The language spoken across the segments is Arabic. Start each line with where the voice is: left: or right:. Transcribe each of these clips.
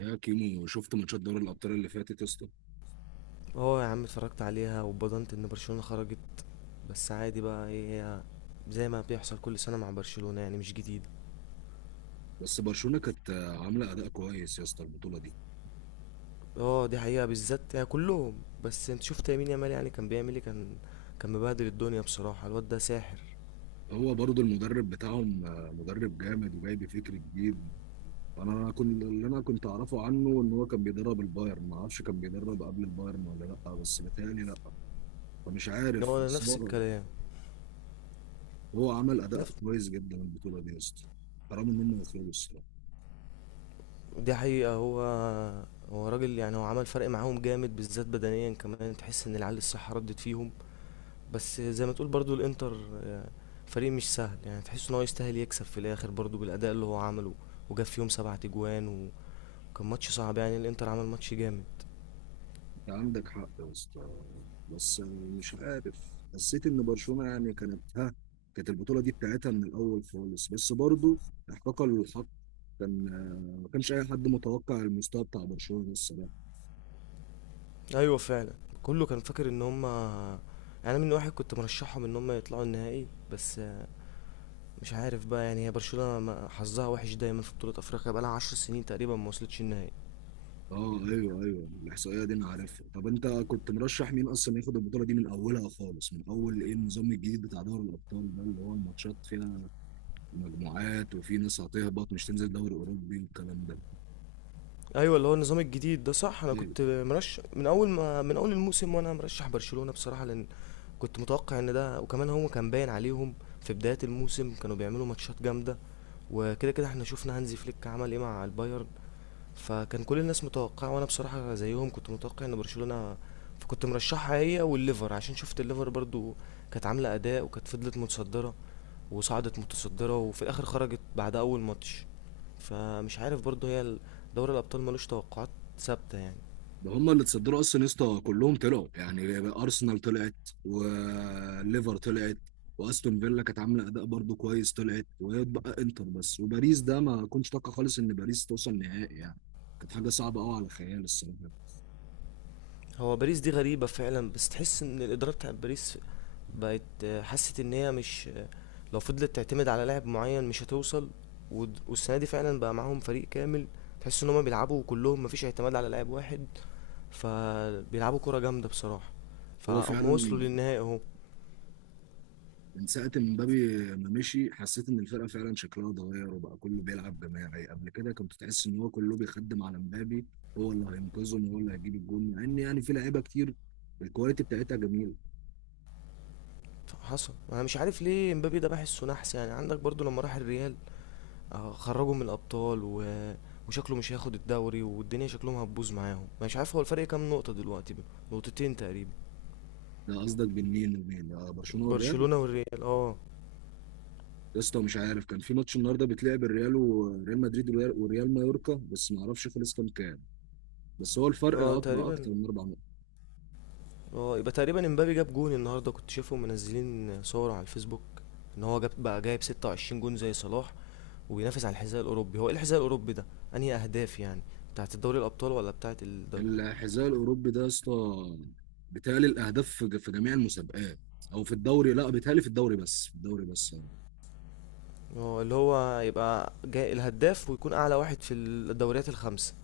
right: يا كيمو شفت ماتشات دوري الابطال اللي فاتت يا اسطى؟
left: اه، يا عم اتفرجت عليها واتبضنت ان برشلونة خرجت. بس عادي بقى، ايه هي؟ زي ما بيحصل كل سنة مع برشلونة، يعني مش جديد.
right: بس برشلونه كانت عامله اداء كويس يا اسطى البطوله دي.
left: اه دي حقيقة، بالذات يعني كلهم. بس انت شفت يمين يامال، يعني كان بيعمل ايه؟ كان مبهدل الدنيا بصراحة، الواد ده ساحر.
right: هو برضو المدرب بتاعهم مدرب جامد وجايب فكر جديد. انا كنت اعرفه عنه ان هو كان بيدرب البايرن، ما اعرفش كان بيدرب قبل البايرن ولا لا، بس بيتهيألي لا. فمش
left: هو
right: عارف،
left: ده
right: بس
left: نفس
right: هو
left: الكلام.
right: هو عمل اداء
left: نفس
right: كويس جدا البطوله دي يا اسطى. حرام ان هم يخرجوا الصراحه.
left: دي حقيقة. هو هو راجل، يعني هو عمل فرق معاهم جامد، بالذات بدنيا كمان تحس ان العيال الصحة ردت فيهم. بس زي ما تقول برضو الانتر آه، فريق مش سهل، يعني تحس ان هو يستاهل يكسب في الاخر برضو بالاداء اللي هو عمله. وجاب فيهم 7 اجوان، وكان ماتش صعب يعني، الانتر عمل ماتش جامد.
right: عندك حق يا اسطى، بس مش عارف، حسيت ان برشلونه يعني كانت كانت البطوله دي بتاعتها من الاول خالص، بس برضو احقاقا للحق كان ما كانش اي حد متوقع المستوى بتاع برشلونه الصراحه.
left: ايوه فعلا. كله كان فاكر ان هم يعني، انا من واحد كنت مرشحهم ان هم يطلعوا النهائي. بس مش عارف بقى، يعني هي برشلونة حظها وحش دايما في بطولة افريقيا، بقالها 10 سنين تقريبا ما وصلتش النهائي.
right: اه ايوه ايوه، الاحصائيه دي انا عارفها. طب انت كنت مرشح مين اصلا ياخد البطوله دي من اولها خالص؟ من اول ايه؟ النظام الجديد بتاع دوري الابطال ده اللي هو الماتشات فيها مجموعات، وفي ناس هتهبط مش تنزل دوري اوروبي والكلام
left: ايوه، اللي هو النظام الجديد ده صح. انا
right: ده
left: كنت مرشح من اول ما من اول الموسم، وانا مرشح برشلونة بصراحة، لان كنت متوقع ان ده. وكمان هو كان باين عليهم في بداية الموسم، كانوا بيعملوا ماتشات جامدة. وكده كده احنا شفنا هانزي فليك عمل ايه مع البايرن. فكان كل الناس متوقعة، وانا بصراحة زيهم كنت متوقع ان برشلونة. فكنت مرشحها هي والليفر، عشان شفت الليفر برضو كانت عاملة اداء، وكانت فضلت متصدرة وصعدت متصدرة، وفي الآخر خرجت بعد أول ماتش. فمش عارف برضه، هي دوري الأبطال ملوش توقعات ثابتة يعني.
right: ده. هم اللي تصدروا اصلا يا اسطى، كلهم طلعوا. يعني ارسنال طلعت، وليفر طلعت، واستون فيلا كانت عامله اداء برضو كويس طلعت، وبقى انتر بس. وباريس ده ما كنتش اتوقع خالص ان باريس توصل نهائي يعني، كانت حاجه صعبه قوي على الخيال الصراحه.
left: هو باريس دي غريبة فعلا، بس تحس إن الإدارة بتاعت باريس بقت حست إن هي مش لو فضلت تعتمد على لاعب معين مش هتوصل. والسنة دي فعلا بقى معاهم فريق كامل، تحس إن هما بيلعبوا كلهم، مفيش اعتماد على لاعب واحد، فبيلعبوا كرة جامدة بصراحة.
right: هو
left: فهم وصلوا
right: فعلا
left: للنهائي اهو.
right: من ساعه ما مبابي ما مشي حسيت ان الفرقه فعلا شكلها اتغير، وبقى كله بيلعب جماعي. قبل كده كنت تحس ان هو كله بيخدم على مبابي، هو اللي هينقذهم وهو اللي هيجيب الجون، مع ان يعني في لعيبه كتير الكواليتي بتاعتها جميله.
left: حصل. انا مش عارف ليه امبابي ده بحسه نحس، يعني عندك برضو لما راح الريال خرجوا من الابطال وشكله مش هياخد الدوري، والدنيا شكلهم هتبوظ معاهم. مش عارف، هو الفرق كام نقطة دلوقتي بقى؟ نقطتين تقريبا.
right: لا قصدك بين مين ومين؟ برشلونه والريال؟
left: برشلونة والريال اه.
right: يا اسطى مش عارف، كان في ماتش النهارده بيتلعب، الريال وريال مدريد، والريال وريال مايوركا، بس ما اعرفش خلص كام كام. بس هو الفرق
left: اه
right: اكبر
left: تقريبا.
right: اكتر من اربع نقط.
left: اه يبقى تقريبا امبابي جاب جون النهارده، كنت شايفهم منزلين صور على الفيسبوك ان هو جاب بقى جايب 26 جون زي صلاح، وبينافس على الحذاء الاوروبي. هو ايه الحذاء الاوروبي ده؟ انهي اهداف يعني؟ بتاعت الدوري الابطال ولا بتاعت الدوري؟
right: الحذاء الاوروبي ده يا اسطى، بيتهيألي الاهداف في جميع المسابقات، او في الدوري، لا بيتهيألي في الدوري بس، في الدوري بس يعني.
left: اه، اللي هو يبقى جاي الهداف ويكون اعلى واحد في الدوريات الخمسة.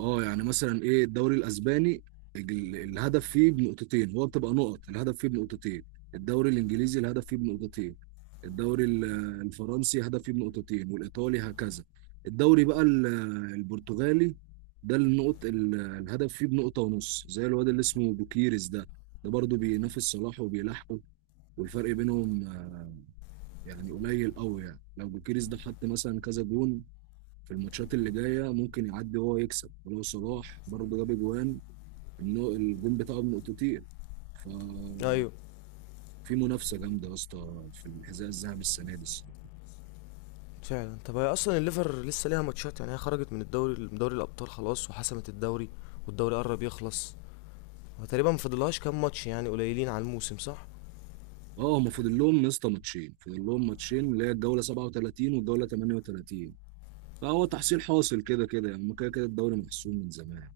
right: اه، يعني مثلا ايه؟ الدوري الاسباني الهدف فيه بنقطتين، هو بتبقى نقط الهدف فيه بنقطتين. الدوري الانجليزي الهدف فيه بنقطتين. الدوري الفرنسي هدف فيه بنقطتين، والايطالي هكذا. الدوري بقى البرتغالي ده النقط الهدف فيه بنقطة ونص، زي الواد اللي اسمه بوكيريس ده، ده برضه بينافس صلاح وبيلاحقه. والفرق بينهم يعني قليل قوي. يعني لو بوكيريس ده حط مثلا كذا جون في الماتشات اللي جايه ممكن يعدي هو، يكسب. ولو صلاح برضه جاب اجوان انه الجون بتاعه من اوتوتير، ففي
left: ايوه
right: منافسه جامده يا اسطى في الحذاء الذهبي السنه دي الصراحه.
left: فعلا. طب هي اصلا الليفر لسه ليها ماتشات، يعني هي خرجت من الدوري، من دوري الابطال خلاص وحسمت الدوري. والدوري قرب يخلص، وتقريبا ما فاضلهاش كام ماتش يعني، قليلين على الموسم، صح؟
right: اه، هما فاضل لهم يا اسطى ماتشين، فاضل لهم ماتشين، اللي هي الجوله 37 والجوله 38. فهو تحصيل حاصل كده كده يعني، هما كده كده الدوري محسوم من زمان.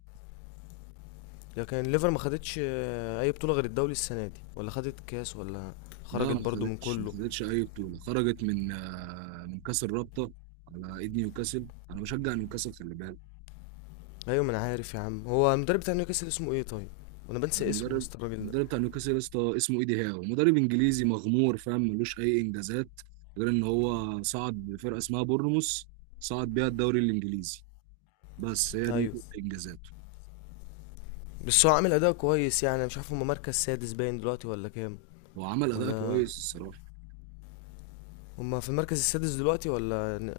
left: لكن الليفر ما خدتش اي بطوله غير الدوري السنه دي، ولا خدت كاس، ولا
right: لا
left: خرجت
right: ما
left: برضو من
right: خدتش ما
left: كله.
right: خدتش اي بطوله، خرجت من كاس الرابطه على ايد نيوكاسل. انا بشجع نيوكاسل خلي بالك.
left: ايوه ما انا عارف يا عم. هو المدرب بتاع نيوكاسل اسمه ايه طيب؟ وانا بنسى اسمه يا
right: المدرب
left: اسطى الراجل ده.
right: المدرب بتاع نيوكاسل يا اسطى اسمه ايدي هاو، مدرب انجليزي مغمور فاهم، ملوش اي انجازات غير ان هو صعد بفرقه اسمها بورنموث، صعد بيها الدوري الانجليزي، بس هي دي
left: ايوه،
right: كل انجازاته.
left: بس هو عامل اداء كويس يعني. أنا مش عارف، هما مركز سادس باين دلوقتي ولا كام؟
right: هو عمل اداء
left: ولا
right: كويس الصراحه.
left: هما في المركز السادس دلوقتي ولا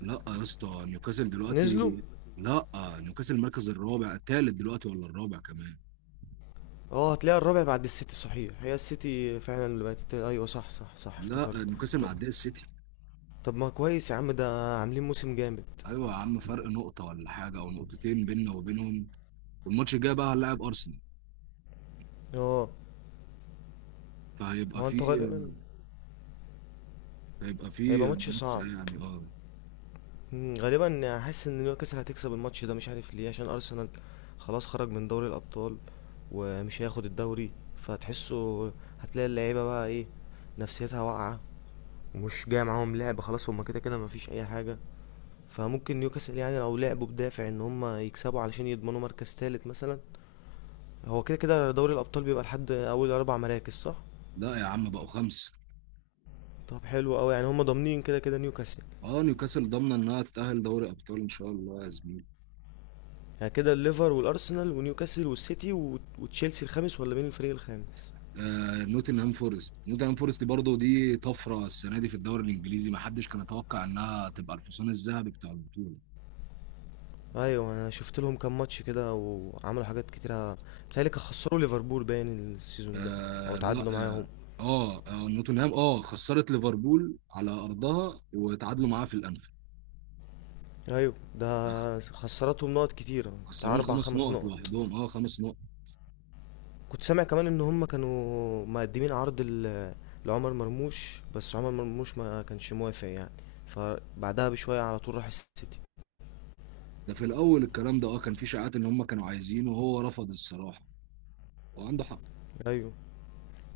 right: لا يا اسطى، نيوكاسل
left: نزلوا؟
right: دلوقتي، لا نيوكاسل المركز الرابع، الثالث دلوقتي ولا الرابع؟ كمان،
left: اه، هتلاقيها الرابع بعد السيتي، صحيح هي السيتي فعلا اللي بقت التالت. ايوه صح صح صح،
right: لا
left: افتكرت.
right: نيوكاسل
left: ط-
right: معديه السيتي.
left: طب ما كويس يا عم، ده عاملين موسم جامد.
right: ايوه يا عم، فرق نقطه ولا حاجه او نقطتين بيننا وبينهم. والماتش الجاي بقى هنلاعب ارسنال،
left: اه.
right: فهيبقى
left: هو انتوا
right: فيه،
left: غالبا
right: هيبقى في
left: هيبقى ماتش
right: منافسة
left: صعب.
right: يعني، اه.
left: غالبا حاسس ان نيوكاسل هتكسب الماتش ده، مش عارف ليه، عشان ارسنال خلاص خرج من دوري الابطال ومش هياخد الدوري. فتحسه هتلاقي اللعيبه بقى ايه، نفسيتها واقعه، ومش جاي معاهم لعب خلاص، هما كده كده مفيش اي حاجه. فممكن نيوكاسل يعني لو لعبوا بدافع ان هما يكسبوا علشان يضمنوا مركز تالت مثلا. هو كده كده دوري الابطال بيبقى لحد اول 4 مراكز، صح؟
right: لا يا عم بقوا خمسة.
left: طب حلو قوي، يعني هم ضامنين كده كده نيوكاسل.
right: اه، نيوكاسل ضامنة انها تتأهل دوري ابطال ان شاء الله يا زميلي.
left: يعني كده الليفر والارسنال ونيوكاسل والسيتي وتشيلسي الخامس، ولا مين الفريق الخامس؟
right: نوتنهام فورست، نوتنهام فورست برضه دي طفرة السنة دي في الدوري الانجليزي، ما حدش كان يتوقع انها تبقى الحصان الذهبي بتاع البطولة.
left: ايوه، انا شفت لهم كام ماتش كده وعملوا حاجات كتيره. بيتهيألي كانوا خسروا ليفربول باين السيزون ده، او
right: آه لا.
left: تعادلوا معاهم.
right: اه, نوتنهام خسرت ليفربول على ارضها، وتعادلوا معاها في الانفيلد.
left: ايوه ده خسرتهم نقط كتيره، بتاع
right: خسروهم
left: اربع
right: خمس
left: خمس
right: نقط
left: نقط.
right: لوحدهم، اه خمس نقط.
left: كنت سامع كمان ان هم كانوا مقدمين عرض لعمر مرموش، بس عمر مرموش ما كانش موافق يعني. فبعدها بشويه على طول راح السيتي.
right: ده في الاول الكلام ده اه، كان في شائعات ان هم كانوا عايزينه وهو رفض الصراحة، وعنده حق.
left: ايوه.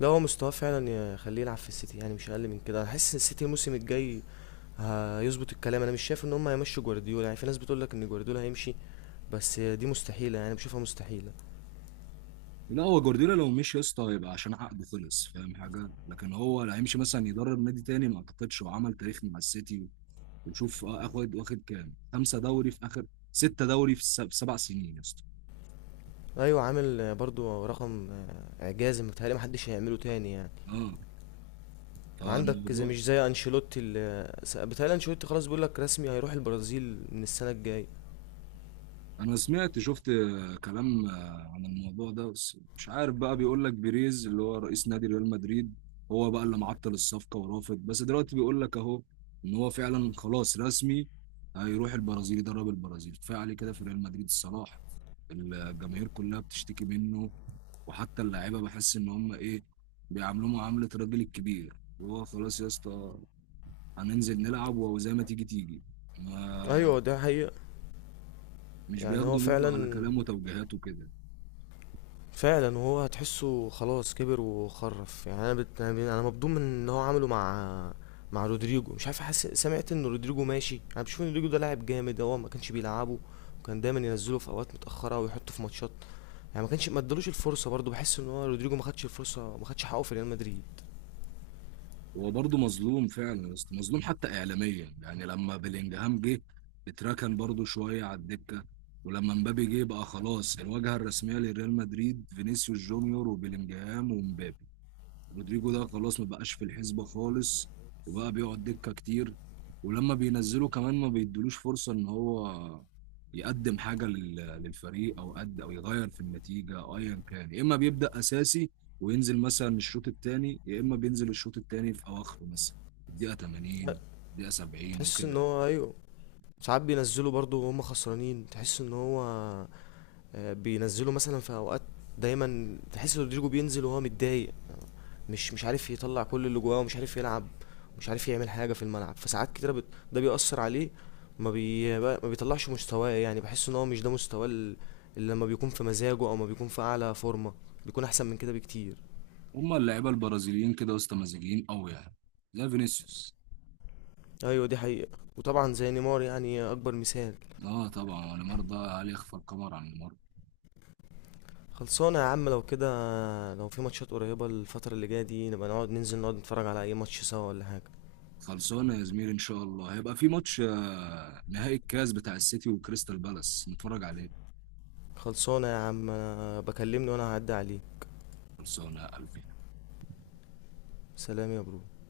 left: لا هو مستواه فعلا يخليه يلعب في السيتي، يعني مش اقل من كده. انا حاسس ان السيتي الموسم الجاي هيظبط الكلام. انا مش شايف ان هم هيمشوا جوارديولا، يعني في ناس بتقول لك ان جوارديولا هيمشي، بس دي مستحيله، يعني بشوفها مستحيله.
right: لا هو جوارديولا لو مشي يا اسطى هيبقى عشان عقده خلص، فاهم حاجه؟ لكن هو لا، هيمشي مثلا يدرب نادي تاني؟ ما اعتقدش، وعمل تاريخ مع السيتي، وتشوف اخد، كام، خمسه دوري في اخر، سته دوري في في سبع سنين يا اسطى.
left: ايوه، عامل برضو رقم اعجازي، متهيألي محدش هيعمله تاني يعني.
right: اه،
left: عندك زي،
right: فالموضوع،
left: مش زي انشيلوتي اللي بيتهيألي انشيلوتي خلاص بيقول لك رسمي هيروح البرازيل من السنه الجايه.
right: انا سمعت، شفت كلام عن الموضوع ده، بس مش عارف بقى، بيقول لك بيريز اللي هو رئيس نادي ريال مدريد، هو بقى اللي معطل الصفقة ورافض، بس دلوقتي بيقول لك اهو ان هو فعلا خلاص رسمي، هيروح البرازيل يدرب البرازيل. كفاية عليه كده في ريال مدريد الصراحة، الجماهير كلها بتشتكي منه. وحتى اللعيبة بحس ان هم ايه، بيعاملوه معاملة الراجل الكبير، وهو خلاص يا اسطى، هننزل نلعب وزي ما تيجي تيجي. ما
left: ايوه ده حقيقه.
right: مش
left: يعني هو
right: بياخدوا منه على
left: فعلا،
right: كلامه وتوجيهاته كده.
left: فعلا. وهو هتحسه خلاص كبر وخرف، يعني انا مبدوم من اللي هو عمله مع رودريجو. مش عارف، حاسس سمعت ان رودريجو ماشي. انا بشوف ان رودريجو ده لاعب جامد، هو ما كانش بيلعبه، وكان دايما ينزله في اوقات متاخره ويحطه في ماتشات، يعني ما ادالوش الفرصه. برضه بحس ان هو رودريجو ما خدش الفرصه، ما خدش حقه في ريال مدريد.
right: هو برضه مظلوم فعلا يا اسطى، مظلوم حتى اعلاميا. يعني لما بلينجهام جه اتركن برضه شويه على الدكه، ولما مبابي جه بقى خلاص، الواجهه الرسميه لريال مدريد فينيسيوس جونيور وبلينجهام ومبابي. رودريجو ده خلاص ما بقاش في الحسبة خالص، وبقى بيقعد دكة كتير. ولما بينزله كمان ما بيدلوش فرصة ان هو يقدم حاجة للفريق، او قد او يغير في النتيجة او ايا كان. يا اما بيبدأ اساسي وينزل مثلا الشوط الثاني، يا اما بينزل الشوط الثاني في اواخره مثلا، الدقيقة 80، الدقيقة 70
left: تحس ان
right: وكده.
left: هو، ايوه. ساعات بينزلوا برضو وهم خسرانين، تحس ان هو بينزلوا مثلا في اوقات. دايما تحس ان رودريجو بينزل وهو متضايق، مش عارف يطلع كل اللي جواه، ومش عارف يلعب، مش عارف يعمل حاجه في الملعب. فساعات كتيره ده بيأثر عليه، ما بيطلعش مستواه. يعني بحس ان هو مش ده مستواه اللي لما بيكون في مزاجه او ما بيكون في اعلى فورمه، بيكون احسن من كده بكتير.
right: هما اللعيبة البرازيليين كده، وسط، مزاجيين قوي يعني، زي فينيسيوس.
left: ايوه دي حقيقه. وطبعا زي نيمار، يعني اكبر مثال.
right: اه طبعا، ونيمار ده هل يخفى القمر عن نيمار؟
left: خلصانة يا عم، لو كده لو في ماتشات قريبة الفترة اللي جاية دي، نبقى نقعد ننزل نقعد نتفرج على أي ماتش سوا ولا حاجة.
right: خلصانه يا زميلي، ان شاء الله هيبقى في ماتش نهائي الكاس بتاع السيتي وكريستال بالاس نتفرج عليه.
left: خلصانة يا عم. بكلمني وأنا هعدي عليه.
right: خلصانه يا قلبي.
left: سلام يا برو.